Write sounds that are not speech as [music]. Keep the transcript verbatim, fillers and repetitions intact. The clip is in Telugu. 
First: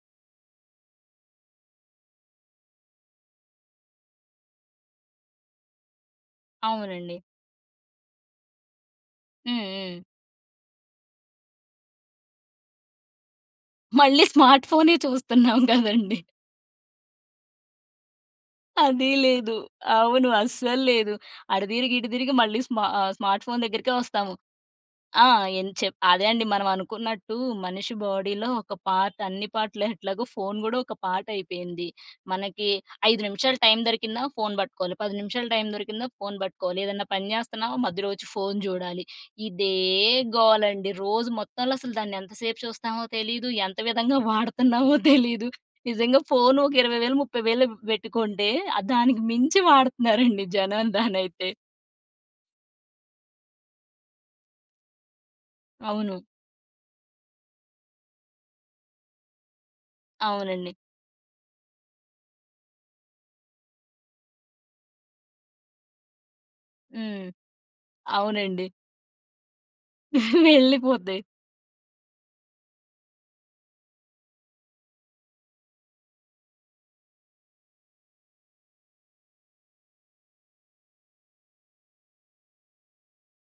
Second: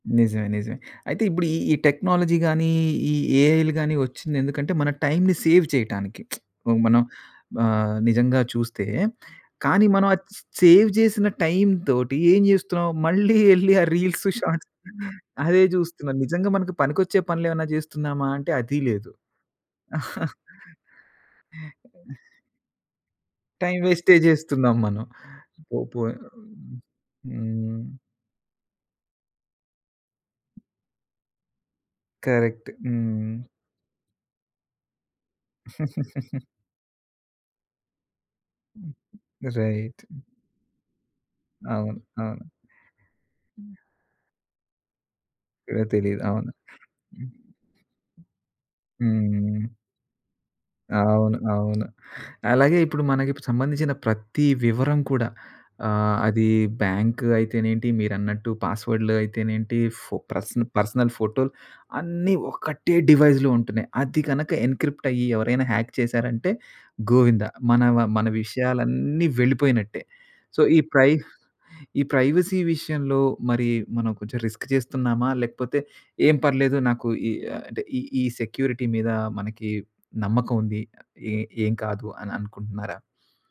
నిజమే. నిజమే. అయితే ఇప్పుడు ఈ, ఈ టెక్నాలజీ గానీ, ఈ ఏఐలు గానీ ఒచ్చిందెందుకంటే మన టైమ్‌ని సేవ్ చేయటానికి. [smacks lips] ఇపుడు మనం అవునండి. ఆహ్, నిజంగా చూస్తే, హ్మ్. కానీ హ్మ్. మనం అది చ్ సేవ్ జేసిన టైమ్ తోటి ఏం జేస్తున్నాం? మళ్ళీ ఎళ్లి ఆ మళ్ళి రీల్స్, స్మార్ట్ షాట్స్ ఫోనే [chuckles] చూస్తున్నాం అదే జూస్తున్నాం. గదండీ. నిజంగా మనకు పనికొచ్చే పనులేమైనా జేస్తున్నామా అంటే అదీ అదీ లేదు. లేదు. అవును. [chuckles] అస్సల్లేదు. అటు తిరిగి ఇటు తిరిగి మళ్ళీ స్మా ఆహ్, స్మార్ట్ ఫోన్ టైమ్ దగ్గరికే వేస్టే ఒస్తాము. జేస్తున్నాం మనం. ఆ! ఏం పో చెప్ పోయి అదే అండి. మనం అనుకున్నట్టు హ్మ్. మనిషి బాడీలో ఒక పార్ట్, అన్ని పార్ట్‌లు ఎట్లాగో ఫోన్ గూడా ఒక పార్ట్ అయిపోయింది. మనకి కరెక్ట్. ఐదు హ్మ్. నిమిషాలు టైమ్ దొరికిందా ఫోన్ పట్టుకోవాలి, పది నిమిషాల టై‌మ్ దొరికిందా ఫోన్ [giggles] పట్టుకోవాలి, ఏదన్నా పని జేస్తున్నామ మధ్యలో ఒచ్చి ఫోన్ జూడాలి, ఇదే రైట్. గోలండి రోజు మొత్తంలో అసలు అవును. దానేంత అవును. సేపు చూస్తామో తెలీదు, హ్మ్. ఎంత విధంగా వాడుతున్నామో తెలీదు. [unintelligible] నిజంగా తెలీదు. అవును. ఫోన్ ఒక ఇరవై వేలు ముప్పై వేలు బెట్టి ఆహ్, కొంటే దానికి మించి హ్మ్. వాడుతున్నారండి జనం అవును. దానైతే. అవును. అలాగే ఇప్పుడు మనకి సంబంధించిన ప్రత్తి వివరం కూడా ఆహ్, అవును. అది బ్యాంక్ అయితేనేంటి, మీరన్నట్టు పాస్‌వర్డ్‌లు అయితేనేంటి, ఫో పర్స్ అవునండి. పర్సనల్ ఫోటోలు అన్నీ ఒక్కటే డివైస్‌లో ఉంటున్నాయి. అది గనక ఎన్‌క్రి‌ప్ట్ అయ్యి ఎవరైనా హ్యాక్ చేశారంటే హ్మ్. గోవిందా! మనవ మన అవునండి. విషయాలన్నీ వెళ్ళిపోయినట్టే. [chuckles] సో ఈ ప్రైవ్ వెళ్ళిపోద్ది. ఈ ప్రైవసీ విషయంలో మరి మనం కొంచెం రిస్క్ చేస్తున్నామా? లేకపోతే ఏం పర్లేదు నాకు ఈ అంటే ఈ, ఈ సెక్యూరిటీ మీద మనకి నమ్మకం ఉంది. ఏ ఏం కాదు అని అనుకుంటున్నారా?